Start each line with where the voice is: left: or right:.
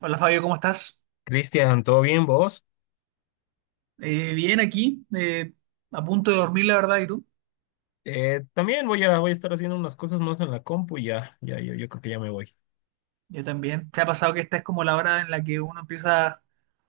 right: Hola Fabio, ¿cómo estás?
left: Cristian, ¿todo bien vos?
right: Bien aquí, a punto de dormir, la verdad, ¿y tú?
left: También voy a estar haciendo unas cosas más en la compu y yo creo que ya me voy.
right: Yo también. ¿Te ha pasado que esta es como la hora en la que uno empieza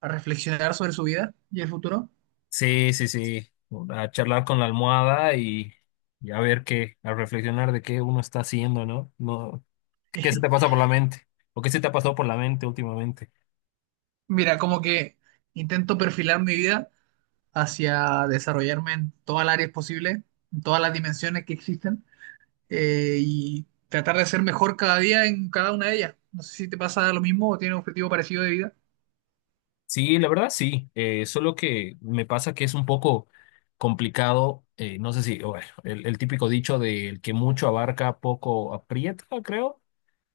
right: a reflexionar sobre su vida y el futuro?
left: Sí, sí, sí, a charlar con la almohada y a ver qué, a reflexionar de qué uno está haciendo, ¿no? No, ¿qué se te pasa por la mente? ¿O qué se te ha pasado por la mente últimamente?
right: Mira, como que intento perfilar mi vida hacia desarrollarme en todas las áreas posibles, en todas las dimensiones que existen, y tratar de ser mejor cada día en cada una de ellas. No sé si te pasa lo mismo o tienes un objetivo parecido de vida.
left: Sí, la verdad sí, solo que me pasa que es un poco complicado, no sé si, bueno, el típico dicho del que mucho abarca, poco aprieta, creo.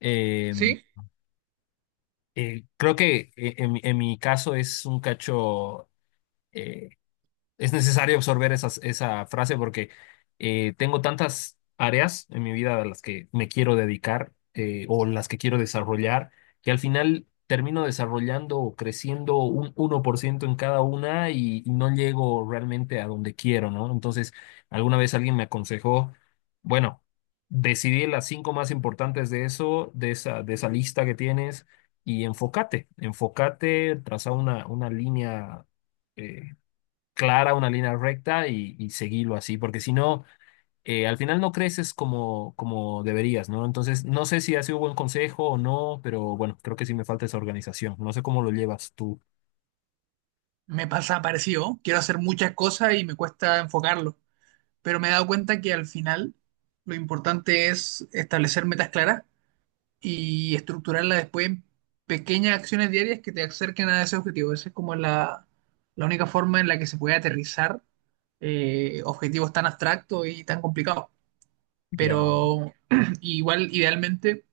left: eh,
right: Sí,
left: Creo que en mi caso es un cacho eh, es necesario absorber esa frase porque tengo tantas áreas en mi vida a las que me quiero dedicar, o las que quiero desarrollar, que al final termino desarrollando o creciendo un 1% en cada una y no llego realmente a donde quiero, ¿no? Entonces, alguna vez alguien me aconsejó, bueno, decidí las cinco más importantes de de esa lista que tienes. Y enfócate, traza una línea eh, clara, una línea recta y seguirlo así, porque si no, al final no creces como deberías, ¿no? Entonces, no sé si ha sido buen consejo o no, pero bueno, creo que sí me falta esa organización. No sé cómo lo llevas tú.
right: me pasa parecido. Quiero hacer muchas cosas y me cuesta enfocarlo. Pero me he dado cuenta que al final lo importante es establecer metas claras y estructurarlas después en pequeñas acciones diarias que te acerquen a ese objetivo. Esa es como la única forma en la que se puede aterrizar objetivos tan abstractos y tan complicados.
left: Ya,
right: Pero igual, idealmente,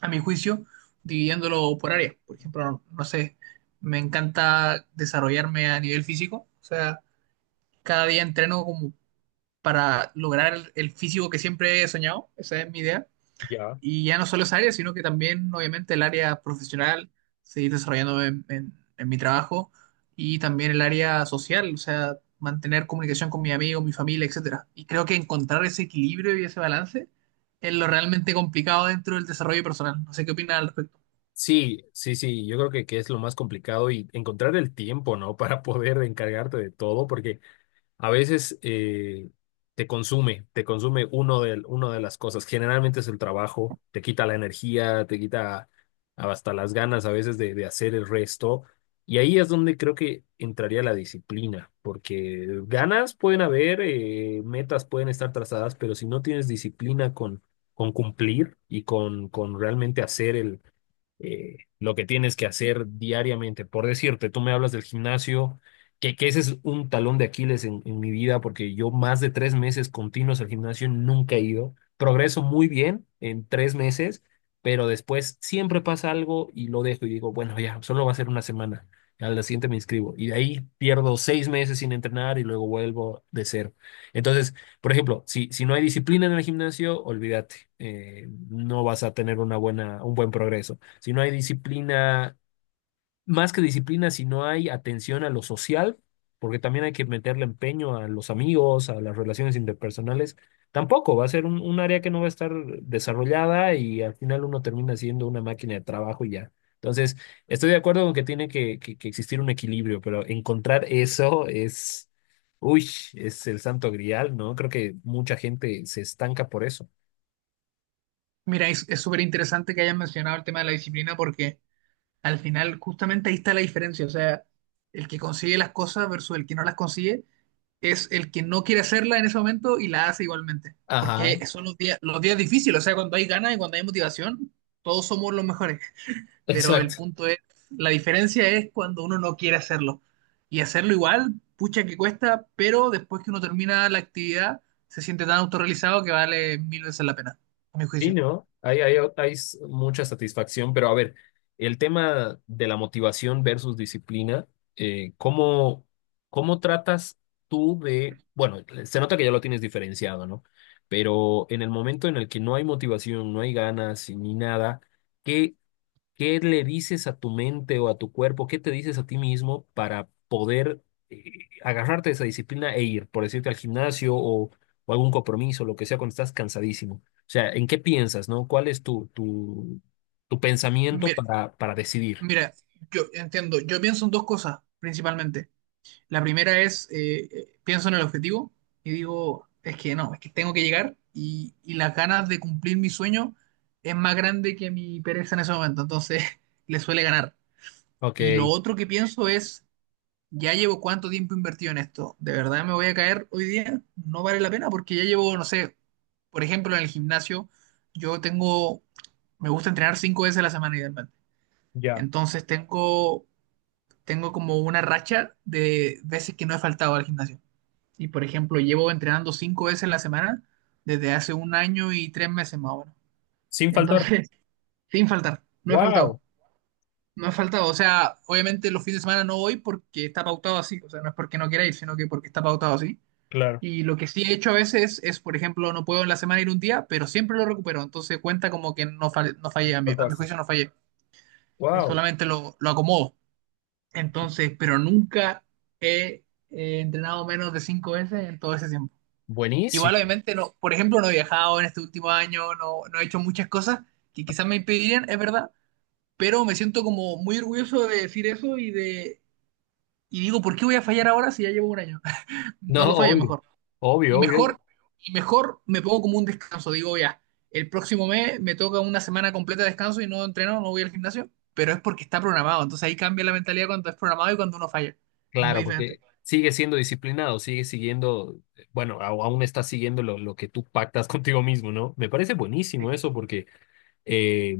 right: a mi juicio, dividiéndolo por áreas. Por ejemplo, no sé, me encanta desarrollarme a nivel físico, o sea, cada día entreno como para lograr el físico que siempre he soñado, esa es mi idea.
left: ya.
right: Y ya no solo esa área, sino que también, obviamente, el área profesional, seguir desarrollándome en mi trabajo y también el área social, o sea, mantener comunicación con mis amigos, mi familia, etcétera. Y creo que encontrar ese equilibrio y ese balance es lo realmente complicado dentro del desarrollo personal. No sé qué opinas al respecto.
left: Sí, sí, sí, yo creo que es lo más complicado y encontrar el tiempo, ¿no? Para poder encargarte de todo, porque a veces te consume uno de las cosas. Generalmente es el trabajo, te quita la energía, te quita hasta las ganas a veces de hacer el resto. Y ahí es donde creo que entraría la disciplina, porque ganas pueden haber, metas pueden estar trazadas, pero si no tienes disciplina con cumplir y con realmente hacer lo que tienes que hacer diariamente. Por decirte, tú me hablas del gimnasio, que ese es un talón de Aquiles en mi vida, porque yo más de tres meses continuos al gimnasio nunca he ido. Progreso muy bien en tres meses, pero después siempre pasa algo y lo dejo y digo, bueno, ya, solo va a ser una semana. Al día siguiente me inscribo y de ahí pierdo seis meses sin entrenar y luego vuelvo de cero. Entonces, por ejemplo, si no hay disciplina en el gimnasio, olvídate, no vas a tener un buen progreso si no hay disciplina, más que disciplina, si no hay atención a lo social, porque también hay que meterle empeño a los amigos, a las relaciones interpersonales, tampoco va a ser un área que no va a estar desarrollada y al final uno termina siendo una máquina de trabajo y ya. Entonces, estoy de acuerdo con que tiene que existir un equilibrio, pero encontrar eso es, uy, es el santo grial, ¿no? Creo que mucha gente se estanca por eso.
right: Mira, es súper interesante que hayas mencionado el tema de la disciplina porque al final, justamente ahí está la diferencia. O sea, el que consigue las cosas versus el que no las consigue es el que no quiere hacerla en ese momento y la hace igualmente.
left: Ajá,
right: Porque son los días difíciles. O sea, cuando hay ganas y cuando hay motivación, todos somos los mejores. Pero el
left: exacto.
right: punto es, la diferencia es cuando uno no quiere hacerlo. Y hacerlo igual, pucha que cuesta, pero después que uno termina la actividad, se siente tan autorrealizado que vale mil veces la pena, a mi
left: Sí,
right: juicio.
left: ¿no? Hay mucha satisfacción, pero a ver, el tema de la motivación versus disciplina, eh, ¿cómo, cómo tratas tú de, bueno, se nota que ya lo tienes diferenciado, ¿no? Pero en el momento en el que no hay motivación, no hay ganas y ni nada, ¿qué le dices a tu mente o a tu cuerpo? ¿Qué te dices a ti mismo para poder, eh, agarrarte de esa disciplina e ir, por decirte, al gimnasio o algún compromiso, lo que sea, cuando estás cansadísimo? O sea, ¿en qué piensas, no? ¿Cuál es tu pensamiento
right: Mira,
left: para decidir?
right: mira, yo entiendo, yo pienso en dos cosas principalmente. La primera es, pienso en el objetivo y digo, es que no, es que tengo que llegar y las ganas de cumplir mi sueño es más grande que mi pereza en ese momento, entonces le suele ganar.
left: Ok,
right: Y lo otro que pienso es, ya llevo cuánto tiempo invertido en esto, ¿de verdad me voy a caer hoy día? No vale la pena porque ya llevo, no sé, por ejemplo, en el gimnasio, yo tengo, me gusta entrenar cinco veces a la semana idealmente.
left: ya.
right: Entonces tengo como una racha de veces que no he faltado al gimnasio. Y por ejemplo, llevo entrenando cinco veces a la semana desde hace un año y 3 meses más o menos.
left: Sin faltar.
right: Entonces, sin faltar, no he faltado,
left: Wow,
right: no he faltado. O sea, obviamente los fines de semana no voy porque está pautado así. O sea, no es porque no quiera ir, sino que porque está pautado así.
left: claro,
right: Y lo que sí he hecho a veces es, por ejemplo, no puedo en la semana ir un día, pero siempre lo recupero. Entonces cuenta como que no, no fallé, a mi
left: faltaste.
right: juicio no fallé.
left: Wow,
right: Solamente lo acomodo. Entonces, pero nunca he entrenado menos de cinco veces en todo ese tiempo. Igual,
left: buenísimo.
right: obviamente, no, por ejemplo, no he viajado en este último año, no, no he hecho muchas cosas que quizás me impedirían, es verdad, pero me siento como muy orgulloso de decir eso y de, y digo, ¿por qué voy a fallar ahora si ya llevo un año?
left: No,
right: No lo fallo
left: obvio,
right: mejor. Y
left: obvio, obvio.
right: mejor, y mejor me pongo como un descanso, digo, ya, el próximo mes me toca una semana completa de descanso y no entreno, no voy al gimnasio, pero es porque está programado, entonces ahí cambia la mentalidad cuando es programado y cuando uno falla. Es muy
left: Claro,
right: diferente.
left: porque sigue siendo disciplinado, sigue siguiendo, bueno, aún está siguiendo lo que tú pactas contigo mismo, ¿no? Me parece buenísimo eso porque, eh,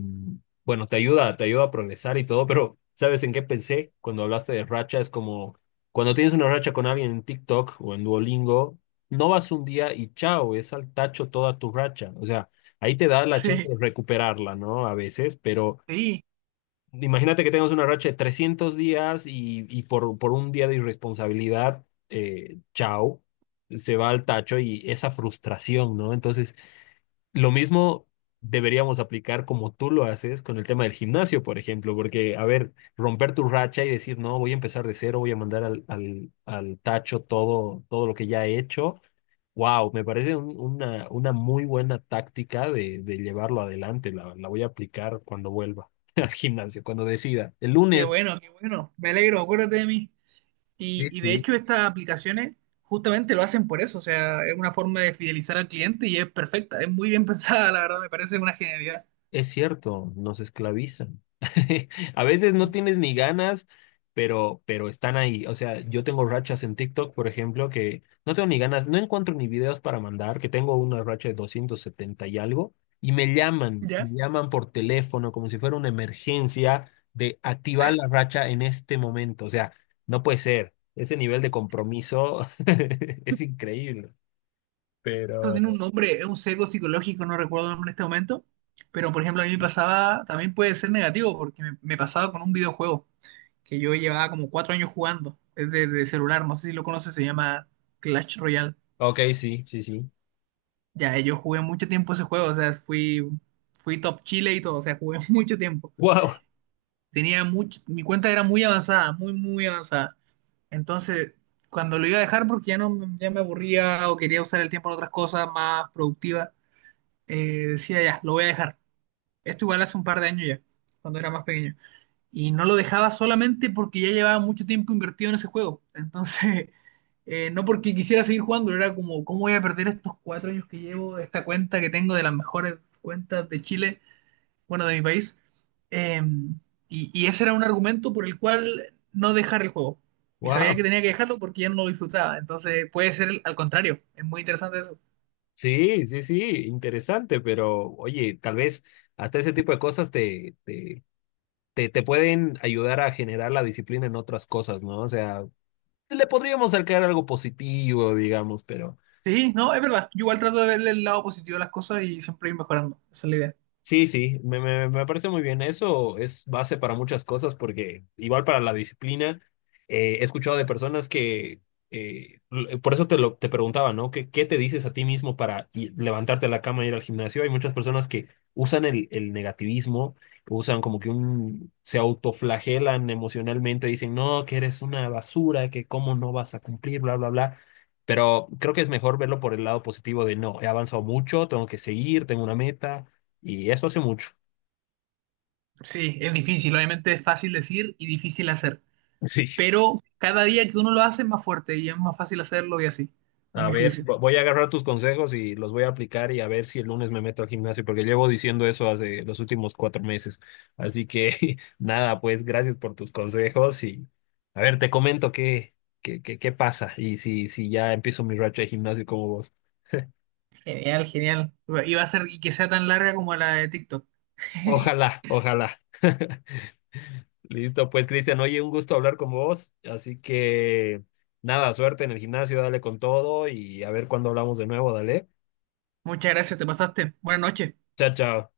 left: bueno, te ayuda a progresar y todo, pero ¿sabes en qué pensé cuando hablaste de racha? Es como cuando tienes una racha con alguien en TikTok o en Duolingo, no vas un día y chao, es al tacho toda tu racha. O sea, ahí te da la chance
right: Sí,
left: de recuperarla, ¿no? A veces, pero...
right: sí,
left: Imagínate que tengas una racha de 300 días y por un día de irresponsabilidad, chao, se va al tacho y esa frustración, ¿no? Entonces, lo mismo deberíamos aplicar como tú lo haces con el tema del gimnasio, por ejemplo, porque, a ver, romper tu racha y decir, no, voy a empezar de cero, voy a mandar al al tacho todo, todo lo que ya he hecho. Wow, me parece una muy buena táctica de llevarlo adelante. La voy a aplicar cuando vuelva al gimnasio, cuando decida. El
right: qué
left: lunes.
right: bueno, qué bueno. Me alegro, acuérdate de mí.
left: Sí,
right: Y de
left: sí.
right: hecho estas aplicaciones justamente lo hacen por eso, o sea, es una forma de fidelizar al cliente y es perfecta, es muy bien pensada, la verdad, me parece una genialidad.
left: Es cierto, nos esclavizan. A veces no tienes ni ganas, pero están ahí. O sea, yo tengo rachas en TikTok, por ejemplo, que no tengo ni ganas, no encuentro ni videos para mandar, que tengo una racha de 270 y algo, y
right: ¿Ya?
left: me llaman por teléfono como si fuera una emergencia de activar la racha en este momento. O sea, no puede ser. Ese nivel de compromiso es increíble.
right: Esto
left: Pero,
right: tiene un nombre, es un sesgo psicológico, no recuerdo el nombre en este momento, pero por ejemplo a mí me pasaba, también puede ser negativo, porque me pasaba con un videojuego que yo llevaba como 4 años jugando, es de celular, no sé si lo conoces, se llama Clash Royale.
left: ok, sí, sí, sí.
right: Ya, yo jugué mucho tiempo ese juego, o sea, fui top Chile y todo, o sea, jugué mucho tiempo.
left: Wow,
right: Tenía mucho, mi cuenta era muy avanzada, muy, muy avanzada. Entonces, cuando lo iba a dejar porque ya no me- ya me aburría o quería usar el tiempo en otras cosas más productivas, decía ya, lo voy a dejar. Esto igual hace un par de años ya, cuando era más pequeño. Y no lo dejaba solamente porque ya llevaba mucho tiempo invertido en ese juego. Entonces, no porque quisiera seguir jugando, era como, ¿cómo voy a perder estos 4 años que llevo, esta cuenta que tengo de las mejores cuentas de Chile? Bueno, de mi país. Eh, y ese era un argumento por el cual no dejar el juego. Y sabía que
left: wow.
right: tenía que dejarlo porque ya no lo disfrutaba. Entonces puede ser al contrario. Es muy interesante eso.
left: Sí, sí, sí, interesante, pero oye, tal vez hasta ese tipo de cosas te pueden ayudar a generar la disciplina en otras cosas, ¿no? O sea, le podríamos sacar algo positivo, digamos, pero...
right: Sí, no, es verdad. Yo igual trato de verle el lado positivo a las cosas y siempre ir mejorando. Esa es la idea.
left: Sí, sí, me parece muy bien. Eso es base para muchas cosas porque igual para la disciplina, he escuchado de personas que, por eso te preguntaba, ¿no? ¿Qué, qué te dices a ti mismo para levantarte de la cama y ir al gimnasio? Hay muchas personas que usan el negativismo, usan como que un, se autoflagelan emocionalmente, dicen, no, que eres una basura, que cómo no vas a cumplir, bla, bla, bla. Pero creo que es mejor verlo por el lado positivo de, no, he avanzado mucho, tengo que seguir, tengo una meta y eso hace mucho.
right: Sí, es difícil. Obviamente es fácil decir y difícil hacer.
left: Sí.
right: Pero cada día que uno lo hace es más fuerte y es más fácil hacerlo y así, a
left: A
right: mi
left: ver,
right: juicio.
left: voy a agarrar tus consejos y los voy a aplicar y a ver si el lunes me meto al gimnasio, porque llevo diciendo eso hace los últimos 4 meses. Así que nada, pues gracias por tus consejos y a ver, te comento qué pasa y si ya empiezo mi racha de gimnasio como vos.
right: Genial, genial. Y va a ser y que sea tan larga como la de TikTok.
left: Ojalá, ojalá. Listo, pues Cristian, oye, un gusto hablar con vos. Así que nada, suerte en el gimnasio, dale con todo y a ver cuándo hablamos de nuevo, dale.
right: Muchas gracias, te pasaste. Buenas noches.
left: Chao, chao.